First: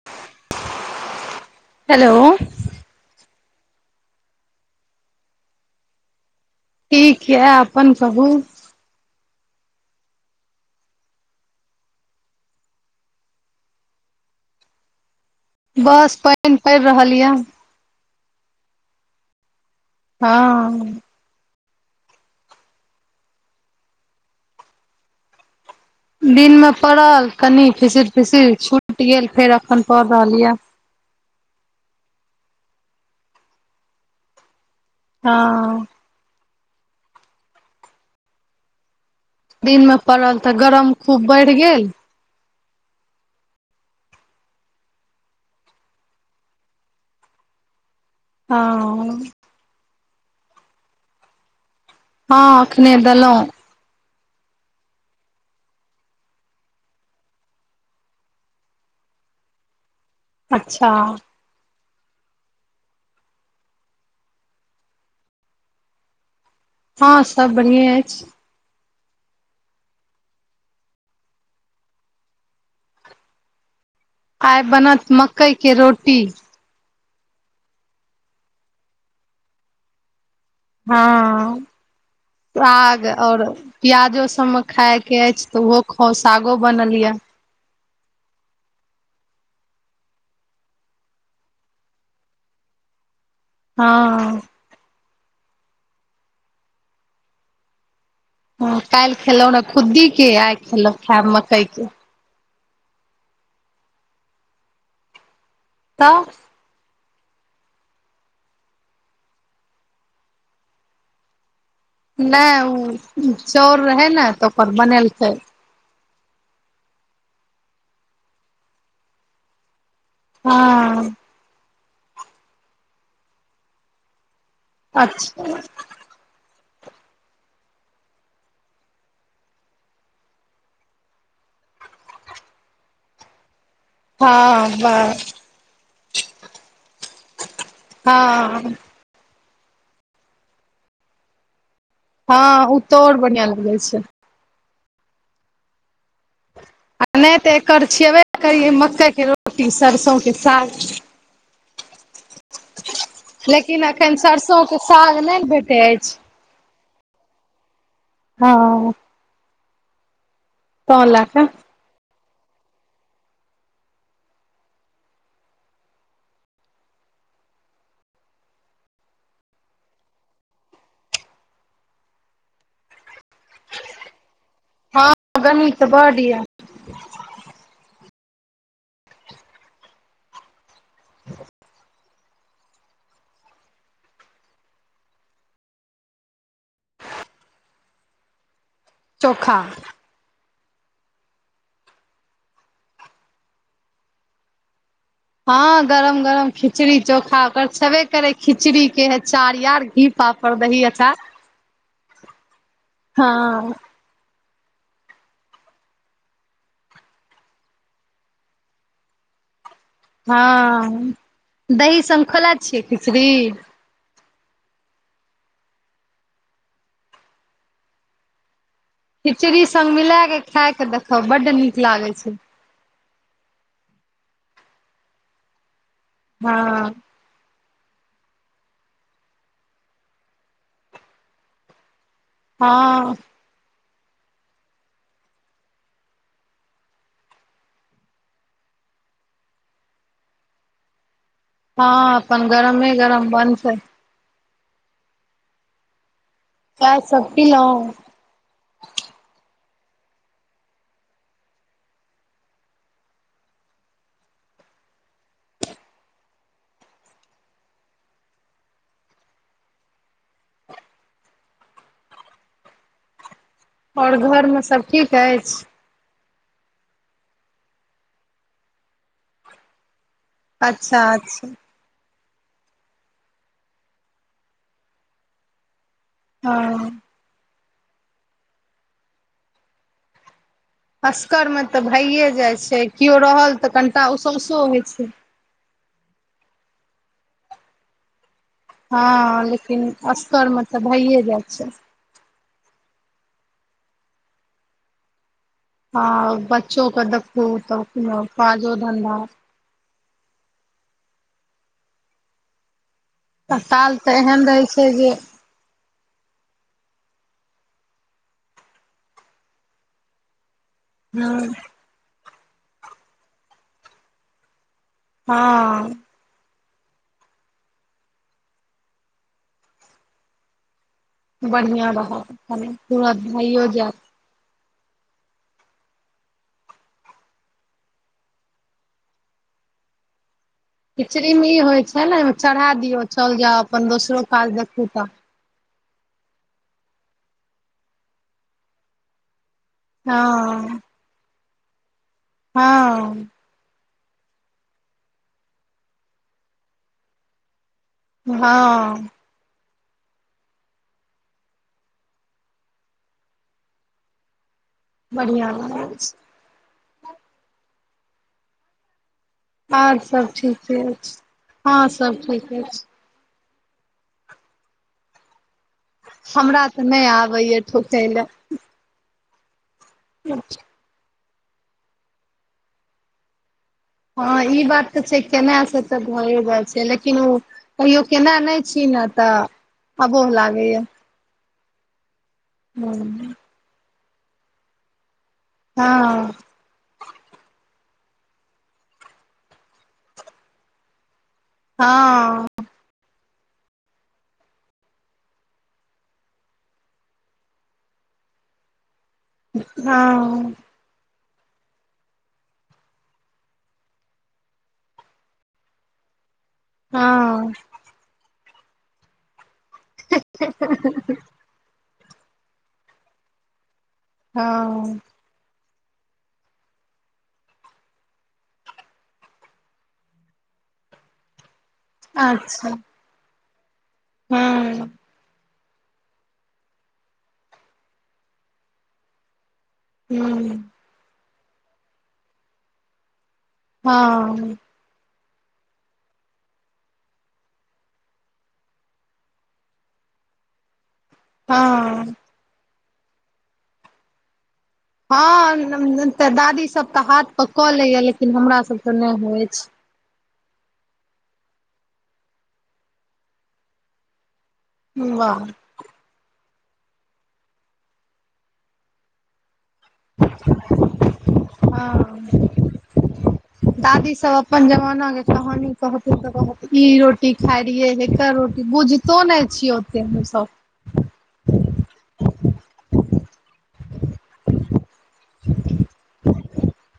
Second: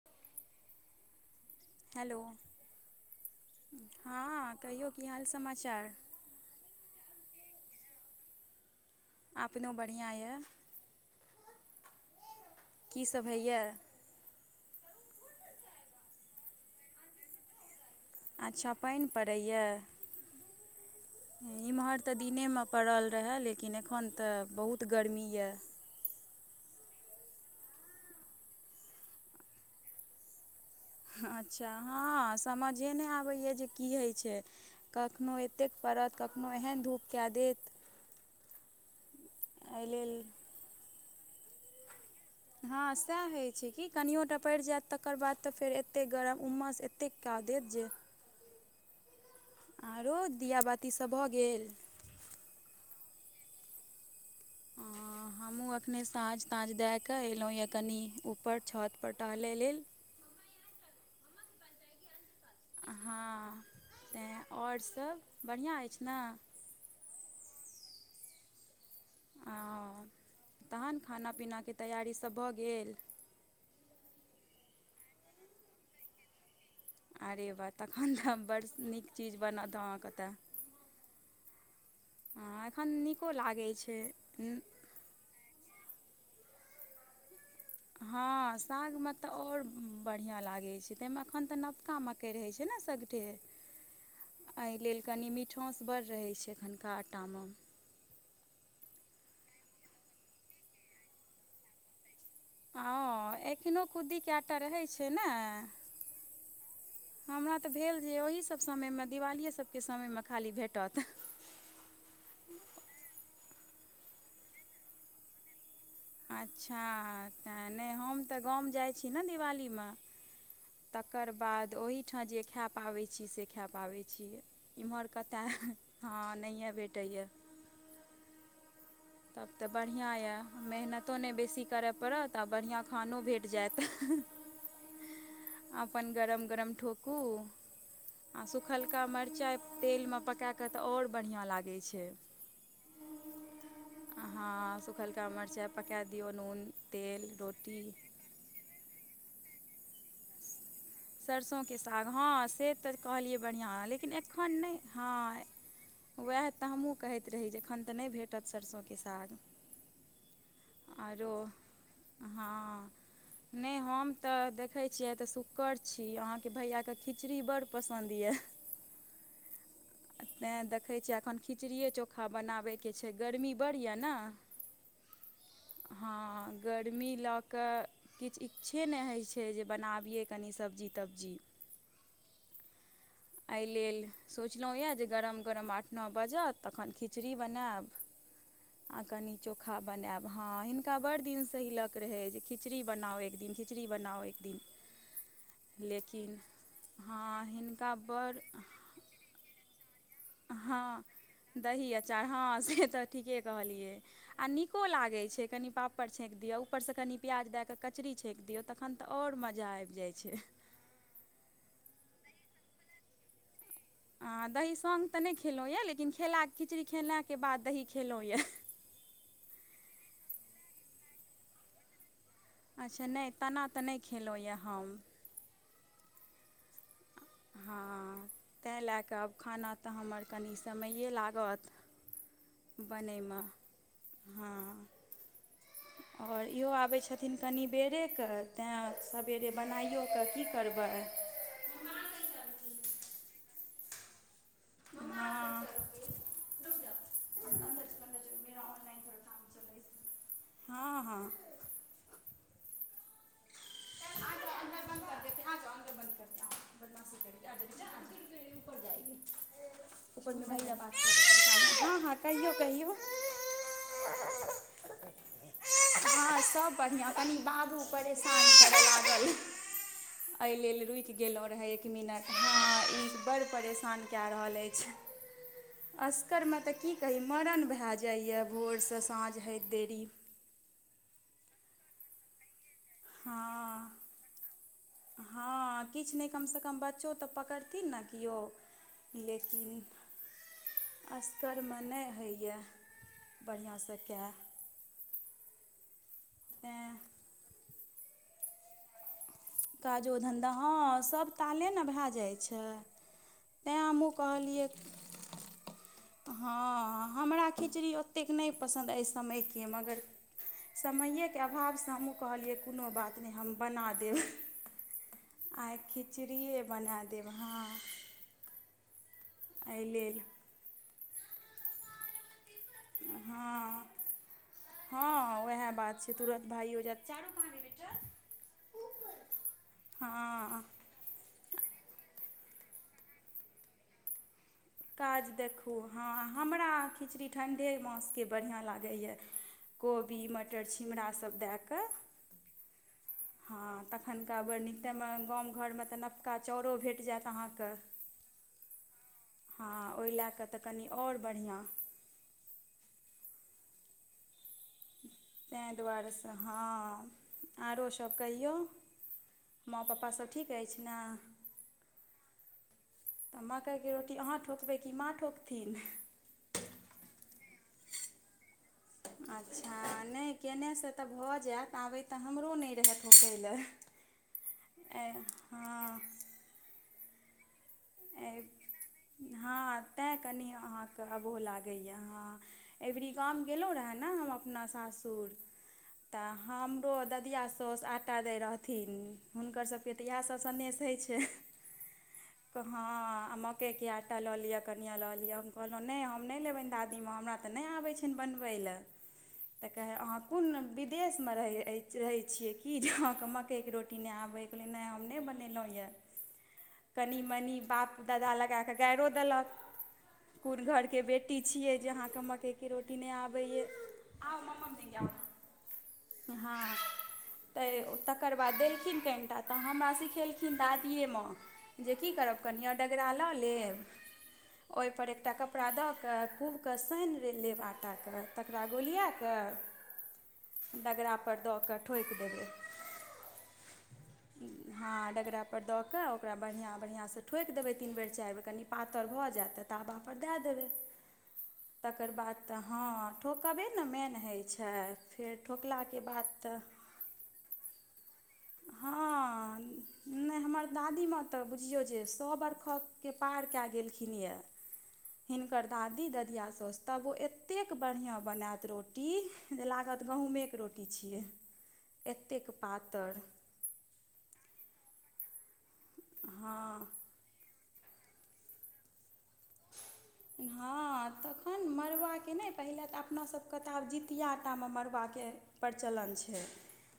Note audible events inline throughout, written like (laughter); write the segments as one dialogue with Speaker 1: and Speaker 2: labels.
Speaker 1: (inaudible)
Speaker 2: Hello हँ कहियौ की हाल समाचार।
Speaker 1: ठीक यऽ अपन कहू।
Speaker 2: अपनो बढ़िआँ यए। की सब होइए।
Speaker 1: बस पइन पड़ि रहल यऽ।
Speaker 2: अच्छा पइन पड़ैए।
Speaker 1: हाँ।
Speaker 2: इम्हर त दिनेमे पड़ल रहे लेकिन एखन त बहुत गर्मी यऽ।
Speaker 1: दिनमे पड़ल कनी फिसीर- फिसीर छुट गेल फेर अखन पड़ रहल यऽ।
Speaker 2: अच्छा हँ समझे नहि आबैए जे की होइ छैय। कखनो एतेक
Speaker 1: हँ
Speaker 2: पड़त कखनो एहन धूप कए देत। एहि
Speaker 1: दिनमे
Speaker 2: लेल
Speaker 1: पड़ल त गरम खूब बइढ़ गेल।
Speaker 2: हँ सएह होइ छैय कि कनियो टा पड़इ जैत तकर बाद त फेर एतेक गरम उमस एतेक कए देत जे।
Speaker 1: हँ।
Speaker 2: आरो दिया-बाती सभ भ गेल।
Speaker 1: हँ अखने देलऊं।
Speaker 2: आ। हमु अखने साँझ-ताँझ दए कऽ एलहुँ यऽ कनि ऊपर छतपर टहलै लेल।
Speaker 1: अच्छा।
Speaker 2: हँ तैँ, आओर सब बढ़िआँ अछि न।
Speaker 1: हँ सब बढ़िएं अछि।
Speaker 2: अ, तहन खाना पीनाके तैयारी सब भ गेल।
Speaker 1: आइ बनत मकई के रोटी।
Speaker 2: अरे बा तखन त बड़ नीक चीज बनत अहाँकेँ त।
Speaker 1: हँ।
Speaker 2: हँ एखन
Speaker 1: साग
Speaker 2: नीको
Speaker 1: और
Speaker 2: लागै छै
Speaker 1: प्याजो सबमे खायके अइछ त उहो खाव सागो बनल ये।
Speaker 2: हँ सागमे त और बढ़िआँ लागै छैय तइमे अखन त नवका म कइ रहै छैय ने सगठे।
Speaker 1: हँ।
Speaker 2: अय लेले कनि मिठाँस बड रहै छैय एखनका आटा म।
Speaker 1: ह काल्हि खेलौ रह खुद्दीके आइ खेलहु खायब मकई के।
Speaker 2: ओ एखनो खुद्दीके आटा रहै छैय नय।
Speaker 1: त।
Speaker 2: हमरा त भेल जे ओहि सभ समयमे दिवालीये सभके समयमे खाली भेटत।
Speaker 1: नय ओ चाउर रहे ने त ओकर बनेलकै।
Speaker 2: अच्छा तें नहि हम तऽ गाम जाइ छी ने दिवालीमे
Speaker 1: हँ
Speaker 2: तकर बाद ओहिठाम जे खाऽ पाबैत छी से खाऽ पाबैत छियै। इम्हर कतऽ
Speaker 1: अच्छा
Speaker 2: हँ नहिए भेटैए। तब त बढ़िआँ यए मेहनतो नय बेसी करय पड़त आ बढ़िआँ खानो भेट जैत। आ
Speaker 1: हँ बस
Speaker 2: अपन गरम-गरम ठोकु आ
Speaker 1: हँ
Speaker 2: सुखल का मरचाइ तेलमे पकाकऽ त आओर बढ़िआँ लागै छैय।
Speaker 1: हँ उ तोऔर बढ़ियां लगे छै।
Speaker 2: अहाँ सुखलका मरचाइ पकै दियौ नून
Speaker 1: आ
Speaker 2: तेल
Speaker 1: नहि तऽ
Speaker 2: रोटी
Speaker 1: एकर छेबे करियै मकइ के रोटी, सरिसों के साग।
Speaker 2: सरिसो के साग, हँ से तऽ कहलियै बढ़िआँ, लेकिन एखन
Speaker 1: सरसों
Speaker 2: नहि
Speaker 1: के साग नहि
Speaker 2: हँ
Speaker 1: ने भेटै अछि
Speaker 2: उएह तऽ हमहूँ कहैत रही, जे एखन तऽ नहि भेटत सरिसो
Speaker 1: हँ
Speaker 2: के साग।
Speaker 1: तैं लए
Speaker 2: आरो
Speaker 1: कऽ
Speaker 2: हाँ, नहि हम तऽ देखैय किए तऽ शुक्ड़ छी, अहाँके भैयाके खिचड़ी बड पसन्द यए। (inaudible) तैँ देखै छियै एखन खिचड़िए चोखा बनाबयके छै गर्मी बड़ यए न।
Speaker 1: हँ गर्मी तऽ बड याऽ।
Speaker 2: गर्मी लऽ कऽ किछ इच्छे नहि होइ छै जे बनाबियै कनि सब्जी। तबजी एहि लेल सोचलहुँ यए जे गरम गरम आठ नअ बजत, तखन खिचड़ी बनायब। आ कनि चोखा बनैब। हँ हिनका बड़ दिन स हिलक रहै, जे खिचड़ी बनाउ एक दिन, खिचड़ी बनाउ एक दिन।
Speaker 1: हँ गरम-
Speaker 2: लेकिन
Speaker 1: गरम खिचड़ी चोखा
Speaker 2: हँ
Speaker 1: ओकर
Speaker 2: हिनका
Speaker 1: छेबे करे
Speaker 2: बड़
Speaker 1: खिचड़ी के है चार यार, घी पापड़ दही
Speaker 2: हँ
Speaker 1: अचार
Speaker 2: दही अचार, हँ से तऽ ठीके
Speaker 1: हँ
Speaker 2: कहलियै। आ नीको लागै छै, कनि पापड़ छेक दियौ, ऊपरसँ कनि प्याज दए कऽ कचड़ी छेक दियौ। तखन त और मजा आबि जाय।
Speaker 1: हँ दही संग खोला छियै खिचड़ी।
Speaker 2: आ दही संग तऽ नहि खेलहुँ यए, लेकिन खेला खिचड़ी खेलाके बाद दही खेलहुँ यए।
Speaker 1: खिचड़ी संग मिलाके खाय के देखाउ बड्ड नीक लागै छै।
Speaker 2: अच्छे नहि, तेना तऽ नहि खेलहुँ यए हम।
Speaker 1: हँ
Speaker 2: हँ तए लए कऽ आब खाना तऽ हमर कनि समैए लागत।
Speaker 1: हँ
Speaker 2: बनैय मे हँ। आओर इहो आबै छथिन कनि बेरे क, तैँ सबेरे बनाइयो कऽ की करबैय।
Speaker 1: हँ अप्पन गरमे- गरम बनतैय।
Speaker 2: (unintelligible) पहिले
Speaker 1: चाय
Speaker 2: पुरा
Speaker 1: सब
Speaker 2: ऑनलाइन
Speaker 1: पीलहुँ
Speaker 2: पर काम चलैत, हँ- हँ। अन्दर आजा, अन्दर बंद कर देते आजा अन्दरे बंद कर देते बदमाशी करैया। लिफ्ट पर जायेगी, हेलो, ऊपर त भागि जैब पाॅच पर। हँ हँ कहियौ- कहियौ
Speaker 1: आओर घरमे सभ ठीक अछि।
Speaker 2: आहाॅ सब। बढ़िआँ कनि बाबू परेशान करय लागल। एहि लेल
Speaker 1: अच्छा
Speaker 2: रुकि गेलो
Speaker 1: अच्छा
Speaker 2: रहय एक इ मीनट हँ ई बड़ परेशान कए रहल अछि अस करमै तऽ
Speaker 1: हँ
Speaker 2: की कही मरण भए जाइएया, भोरसँ साँझ होइत देरी।
Speaker 1: असगर मे तऽ भइए जाइत छै, किओ रहल तऽ
Speaker 2: हँ
Speaker 1: कनिटा ओ सौसो मिर्च होइत छै।
Speaker 2: हँ किछु नहि कम सँ कम बच्चो तऽ पकड़थिन न किओ।
Speaker 1: हँ
Speaker 2: लेकिन
Speaker 1: असगरमे तऽ भइए जाइ
Speaker 2: अस्तर
Speaker 1: छै
Speaker 2: मे नहि होइए। बढ़िआँ सँ कए
Speaker 1: हॅ
Speaker 2: तैँ
Speaker 1: बच्चो के देखू तब काजो धन्धा
Speaker 2: काजो धन्धा हँ सभ ताले ने भए जाइ छै।
Speaker 1: त
Speaker 2: तैँ
Speaker 1: ताल
Speaker 2: हमहूँ
Speaker 1: तऽ एहन रहै
Speaker 2: कहलियै
Speaker 1: छै जे।
Speaker 2: हँ हमरा खिचड़ी ओतेक नहि पसन्द एहि समयके मगर। समैेये के
Speaker 1: हँ
Speaker 2: अभावसँ हमहूँ कहलियै कोनो बात नहि हम बना देब। आइ
Speaker 1: हँ
Speaker 2: खिचड़िए बना देब हँ। एहि लेलेल।
Speaker 1: बढ़िया रहत तुरंत भइयो
Speaker 2: हँ
Speaker 1: जायत।
Speaker 2: हँ उएह बात छै तुरन्त भाइो जाइत। हँ।
Speaker 1: खिचड़ी मे ई होइ छै ने चढ़ा दियौ चल जाउ अपन दोसरो काज देख।
Speaker 2: काज देखू हँ हमरा खिचड़ी ठण्ढे मासके बढ़िआँ लागैए। कोबी मटर
Speaker 1: हँ
Speaker 2: छिमरासभ दए कऽ।
Speaker 1: हँ।
Speaker 2: हँ तखननका बड् नीक टामे गाम घरमे तऽ नवका चाउरो भेट जायत अहाँके।
Speaker 1: हँ।
Speaker 2: हँ ओहि लए कऽ तऽ कनि आओर बढ़िआँ।
Speaker 1: बढ़िआँ
Speaker 2: तैँहि
Speaker 1: लागै छै
Speaker 2: दुआरेसँ हँ आरो सभ कहियौ। माँ
Speaker 1: आर
Speaker 2: पप्पा सभ
Speaker 1: सब
Speaker 2: ठीक
Speaker 1: ठीके अछि
Speaker 2: ने
Speaker 1: हँ सब ठीक अछ।
Speaker 2: तऽ मकइके रोटी अहाँ ठोकबै कि माँ ठोकथिन।
Speaker 1: हमरा तऽ नहि आबैए ठोकय लऽ।
Speaker 2: अच्छा नहि केने से। तऽ भऽ जायत आबय तऽ हमरो नहि रहत ठोकै लेल।
Speaker 1: हँ ई बात तऽ छै केना से तऽ भएए जाइ छै लेकिन ओ। कहियो
Speaker 2: ए
Speaker 1: केना नहि छी ने तऽ
Speaker 2: हँ तैँ
Speaker 1: अबोह
Speaker 2: कनि
Speaker 1: लागैया
Speaker 2: अहाँकेँ अबूह लागैए हँ। अबेरी
Speaker 1: हँ
Speaker 2: गाम गेलहुँ रहऽ ने हम अपना सासुर तऽ
Speaker 1: हँ
Speaker 2: हमरो ददिया। सउस आटा दै रहथिन हुनकर सबके तऽ इएह सब सनेेश होइ छै।
Speaker 1: हँ।
Speaker 2: हँ आ मकइके आटा लऽ लिअ कनिआ लऽ लिअ हम कहलहुँ नहि हम नहि लेबनि दादीमे हमरा। नई आबे छन बनबेला तकर अहां कोन
Speaker 1: हँ
Speaker 2: विध। देशमे रहै रहै छियै कि जे अहाँके मकइके रोटी नहि आबैके ल नहि हम नहि बनेलहुँ यऽ।
Speaker 1: हँ
Speaker 2: ल ग द। छियै जे अहाँके मकइके रोटी नहि आबैय आउ
Speaker 1: हँ
Speaker 2: म्म। हं। तऽ तकर बाद देलखिन कनि टा तऽ हमरा सिखेलखिन दादिए माँ। जे की करब
Speaker 1: अच्छा
Speaker 2: कनिया आ डगरा लऽ लेब
Speaker 1: हँ
Speaker 2: ओहिपर एकटा क। कपड़ा दऽ कऽ खूबके सानि लेब आटाके तकरा गोलिया कऽ।
Speaker 1: हूं।
Speaker 2: दगरा परर दऽ कऽ ठोकि देबे।
Speaker 1: हँ।
Speaker 2: हँ डगरा पर दऽ कऽ ओकरा। बढ़िआँ बढ़िआँसँ ठोकि देबै तीन बेर चारि बेर कनि पातर भऽ जायत तऽ ताबापर दए देबै। तकर
Speaker 1: हँ
Speaker 2: बाद तऽ हँ ठोकबे ने मेन होइत छै। फेर ठोकलाके
Speaker 1: हँ तऽ
Speaker 2: बाद
Speaker 1: दादीसभ तऽ हाथ पर कऽ लैए लेकिन हमरा सभ तऽ नहि होइ
Speaker 2: हँ
Speaker 1: अछि।
Speaker 2: नहि हमर दादीमाँ तऽ बुझियौ जे सए बरखकके पार कए गेलखिन यऽ।
Speaker 1: वाह
Speaker 2: हिनकर। दादी ददिआ सउसु तब ओ एतेक बढ़िआँ बनायत रोटी जे लागत। ऽ गहूँमेके रोटी छियै
Speaker 1: हँ
Speaker 2: एतेक पातर।
Speaker 1: दादी सब अपन जमाना के कहानी कहथि तऽ कह
Speaker 2: हँ
Speaker 1: ई रोटी खाय रहियै हेकहर रोटी बुझितो नहि छिय ओते हमसभ
Speaker 2: हँ तखन मरबाके नइ पहिले तऽ अपना सबके तऽ आब जीतियाटा म मरबाका के प्रचलन छै।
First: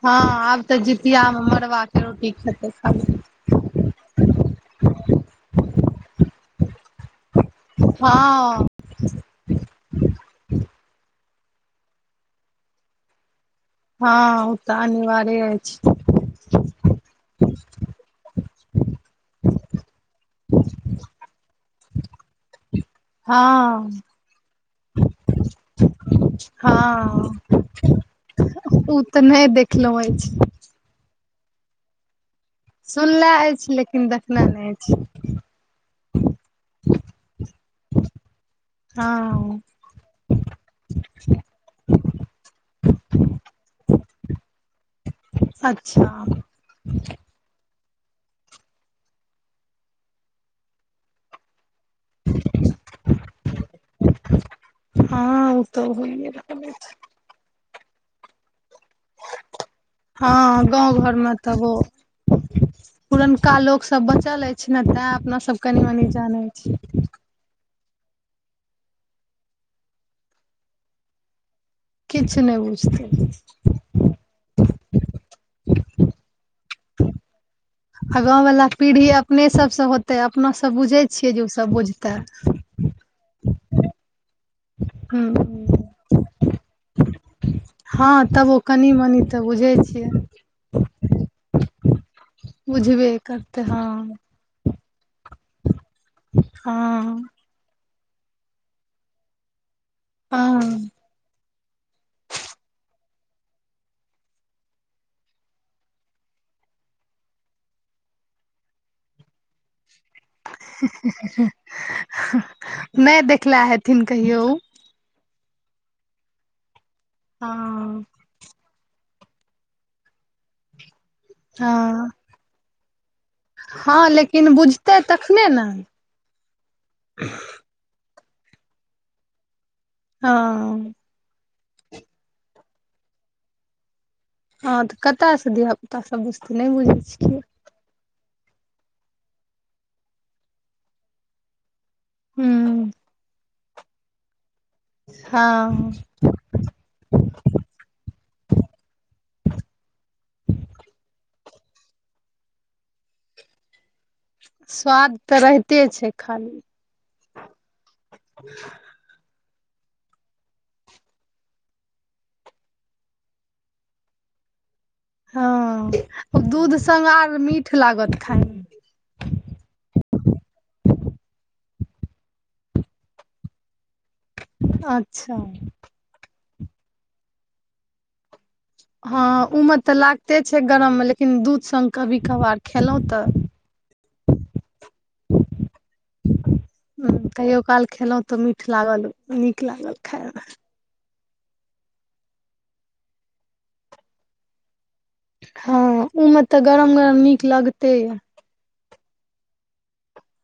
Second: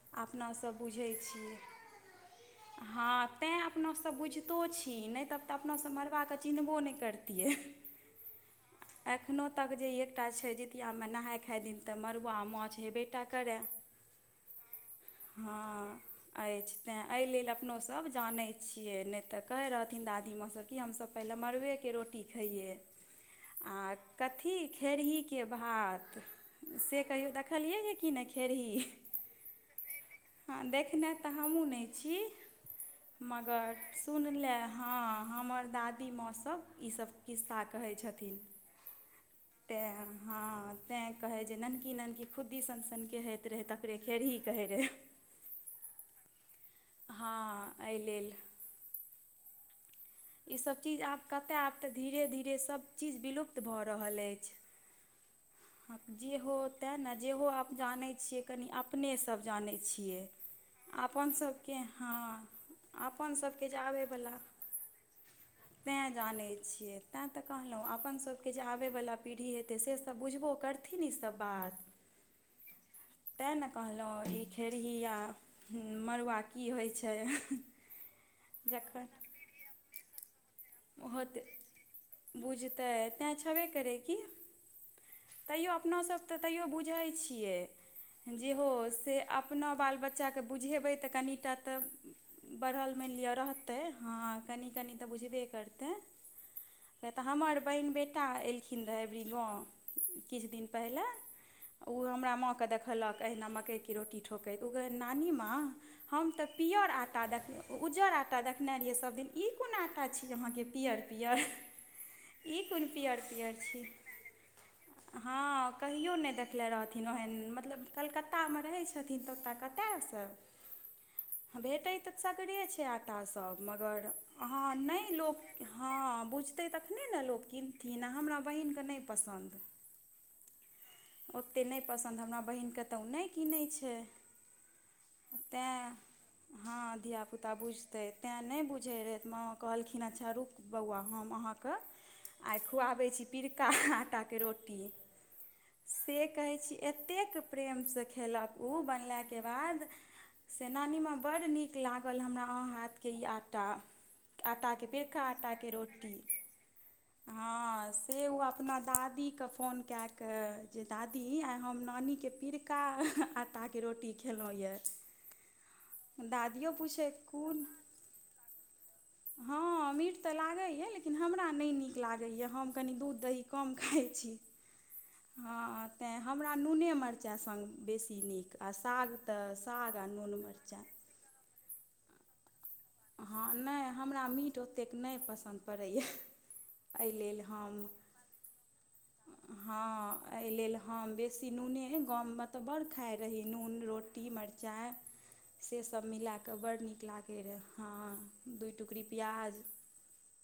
Speaker 1: हँ आब
Speaker 2: अपनासभ
Speaker 1: तऽ
Speaker 2: बुझै
Speaker 1: जितिया मे
Speaker 2: छियै
Speaker 1: मड़बा के रोटी खेतै खाली
Speaker 2: हाथ तैँ अपनासभ बुझितो छी नइ तऽ तऽ अपनासँ मरबाके चिन्हबो नई करतियै।
Speaker 1: हं
Speaker 2: एखनो तक जे एकटा छै, जितियामे नहाइ खाइ दिन तऽ मड़ुआ माछ हेबेटा करय।
Speaker 1: हँ ओ तऽ अनिवार्य अईछ।
Speaker 2: अइछ तैं एहि लेल अपनो सब जानै छियै नै तऽ कहै रहथिन दादीमाँसभ कि हमसभ पहिले मड़ुएके रोटी खइयै। आ
Speaker 1: हँ
Speaker 2: कथी खेरहीके भात से कहियौ
Speaker 1: हँ
Speaker 2: देखलियैए कि नहि खेरही
Speaker 1: अखनो अइछ
Speaker 2: आ देखने तऽ हमहु नै छी।
Speaker 1: सु
Speaker 2: मगर सुनले हँ हमर दादीमाँ सब ई सब खिस्सा छथिन
Speaker 1: हँ
Speaker 2: (inaudible) तेँ हँ तैँ कहै जे ननककी - ननककी खुद्दी सनसनके होइत रहै तकरे खेरही कहै रहै।
Speaker 1: अच्छा
Speaker 2: हँ एहिलेल ईसभ चीज आब कतय आब तऽ धीरे - धीरे सभचीज विलुप्त भऽ रहल अइछ।
Speaker 1: हँ ओ तऽ
Speaker 2: आ
Speaker 1: होइए
Speaker 2: जे हो
Speaker 1: रहल अछि
Speaker 2: तैँ ने जेहो आब जानै छियै, कनि अपनेसभ जानै छी। छियै,
Speaker 1: हँ गाँव घरमे
Speaker 2: अपन
Speaker 1: तऽ ओ
Speaker 2: सभके हँ अपन सभके जे आबैवला
Speaker 1: छि ने तै अपना सब कनी मनी जानै छी।
Speaker 2: तैँ तऽ कहलहुँ अपन सभके जे आबयवला पीढ़ी हेतै से सब बुझबो करथिन ईसभ बात
Speaker 1: किछु नहि बुझतै
Speaker 2: तै ने कहलौ ई (inaudible) खेरही आ मड़ुआ की होइ छै।
Speaker 1: आ गाँंव वालला पीढ़ी अपने सबसँ होत
Speaker 2: बहुत बुझतै तैं छबे करै की तैयो
Speaker 1: हूँ
Speaker 2: अपना सब तऽ तैयो बुझै छियै।
Speaker 1: हँ तब
Speaker 2: जे
Speaker 1: ओ
Speaker 2: हो
Speaker 1: कनि
Speaker 2: से
Speaker 1: मनि तऽ
Speaker 2: अपना
Speaker 1: बुझै
Speaker 2: बाल
Speaker 1: छियै
Speaker 2: बच्चाकेँ बुझेबै तऽ कनि टा तऽ, बढ़ल
Speaker 1: बुझबे
Speaker 2: मैन लिआ
Speaker 1: करतै
Speaker 2: रहतै हँ कनि - कनि तऽ बुझबे करते क्या तऽ
Speaker 1: हँ
Speaker 2: हमर बहिन बेटा ऄल खिन रहैबरी गाँव किछ दिन
Speaker 1: हँ
Speaker 2: पहिले ऊ हमरा माँकेँ देखलक एहिना मकइके रोटी ठोकैत ओ कहे नानी माँ हम तऽ पियर आटा देख उज्जर आटा देखने रहियै सभदिन ई कोन आटा छी, अहाँके पियर पियर
Speaker 1: हैं है
Speaker 2: ई कोन पियर
Speaker 1: नहि
Speaker 2: पियर
Speaker 1: देखले
Speaker 2: छी
Speaker 1: हेथिन कहियौ ऊ
Speaker 2: हँ कहियो नै देखने रहथिन ओहन मतलब कलक
Speaker 1: हँ
Speaker 2: कलकत्ता में रहै छथिन त कत सँ
Speaker 1: हँ
Speaker 2: भेट त सगरे छै, टा सब मगर
Speaker 1: हँ लेकिन
Speaker 2: हँ नै
Speaker 1: बुझतै
Speaker 2: लोक
Speaker 1: तखने ने
Speaker 2: हँ बुझतै तखने ने लोक किनथिन आ हमरा बहिनके नहि पसन्द
Speaker 1: हँ
Speaker 2: ओते नय पसन्द हमरा बहिनके तऽ ओ नई किनै छै।
Speaker 1: हँ तऽ कतयसँ
Speaker 2: तै
Speaker 1: धियापुता सब बुझतै नहि
Speaker 2: हँ
Speaker 1: बुझै छियै
Speaker 2: धिया-पुता बुझ तऽ तै नहि बुझै रहैऽ मांँ कहलखिन है अच्छा रुक बौआ हम अहाँके आए
Speaker 1: हूँ
Speaker 2: खुआबै छी पिरका आटाके रोटी
Speaker 1: हँ
Speaker 2: से कहै छी। एतेक प्रेमस खेलक ऊ बनलाके बाद से नानीमाँ बड्ड नीक लागल हमरा अहा हाथके ई आटा आटाके
Speaker 1: स्वाद
Speaker 2: पीड़का
Speaker 1: तऽ
Speaker 2: आटाके
Speaker 1: रहिते छै
Speaker 2: रोटी
Speaker 1: खाली
Speaker 2: हँ से ऊ अपना दादीके फोन कए क जे दादी आइ हम नानीके पिरका आटाके रोटी खेलहुँ यै
Speaker 1: हँ ओ दूध संग आर
Speaker 2: कोन
Speaker 1: मीठ लागत खाइमे
Speaker 2: हँ मीट तऽ लागैए लेकिन हमरा नहि नीक लागैए हम कनी दूध-दही कम खाइ छी
Speaker 1: अच्छा
Speaker 2: हँ तै हमरा नूने मरचा संग बेसी नीक आ साग
Speaker 1: हँ
Speaker 2: तऽ
Speaker 1: उ मे
Speaker 2: साग आ नून
Speaker 1: लागते छै
Speaker 2: मिर्चाई
Speaker 1: गरम मे लेकिन दूध संग कभी कभार खेलौं तऽ
Speaker 2: हँ नै हमरा मीठ ओतेक नहि पसन्द पड़ैयै। एहि
Speaker 1: हूं,
Speaker 2: लेल
Speaker 1: कहियो
Speaker 2: हम
Speaker 1: काल खेलौं तऽ मीठ लागल नीक
Speaker 2: हँ
Speaker 1: लागल खायमे
Speaker 2: एहि लेल हम बेसी नूने गाम मे तऽ बड़ खाइ रही नून रोटी मरचाइ सेसब मिला कऽ बड़ नीक लागैत रहे।
Speaker 1: तैऽ
Speaker 2: दूई टुकड़ी प्याज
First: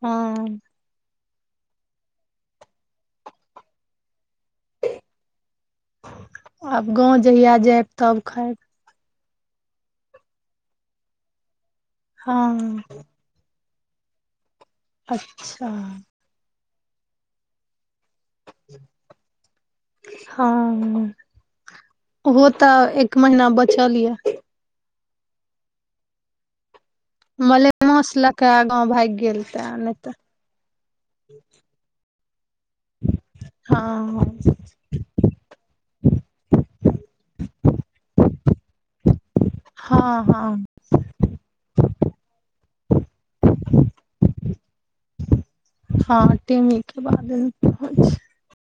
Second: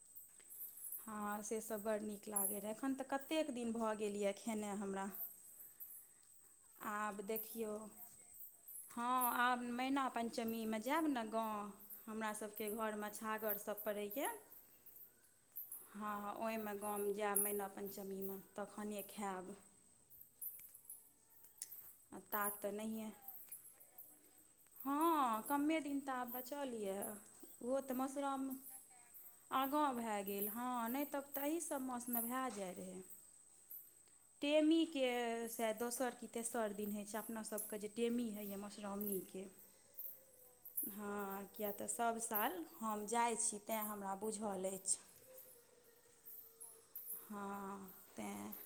Speaker 1: हँ
Speaker 2: हँ सेसब बड़ नीक लागै रहै। एखन तऽ कतेक दिन भऽ गेल यै खेने हमरा
Speaker 1: आब गाँव जहिया जैब तब खैब
Speaker 2: हँ आब मैना पञ्चमीमे जैब ने गाँव हमरासबके
Speaker 1: हँ
Speaker 2: घर में छ छागर सब पड़ैए
Speaker 1: अच्छा
Speaker 2: हँ ह ओहिमे गाम जायब मेना पंञ्चमीमे तखने खैब
Speaker 1: हँ
Speaker 2: आ
Speaker 1: ओहो
Speaker 2: तात
Speaker 1: तऽ
Speaker 2: नहिए
Speaker 1: एक महीना बचल यै।
Speaker 2: हँ कमे दिन तऽ आब बचल यै। ओ तऽ
Speaker 1: मलेमास लऽ
Speaker 2: मश्रराम
Speaker 1: के गाँव भागि गेल ते
Speaker 2: अहा‌
Speaker 1: नहि
Speaker 2: गांव
Speaker 1: तऽ
Speaker 2: भे गेल हँ नहि तब तऽ अहि सब मौसमे भए जाय रहै।
Speaker 1: हँ ह
Speaker 2: टेमी के से दोसर कि तेसर दिन होए छै अपना सबके जे टेमी होइए मधुश्रावणीके
Speaker 1: हँ हँ
Speaker 2: हँ किया तऽ सब साल हम जाइ छी तै हमरा बुझल अइछ।
Speaker 1: हँ टेमी के बाद होइ
Speaker 2: हँ
Speaker 1: छय।
Speaker 2: तेँ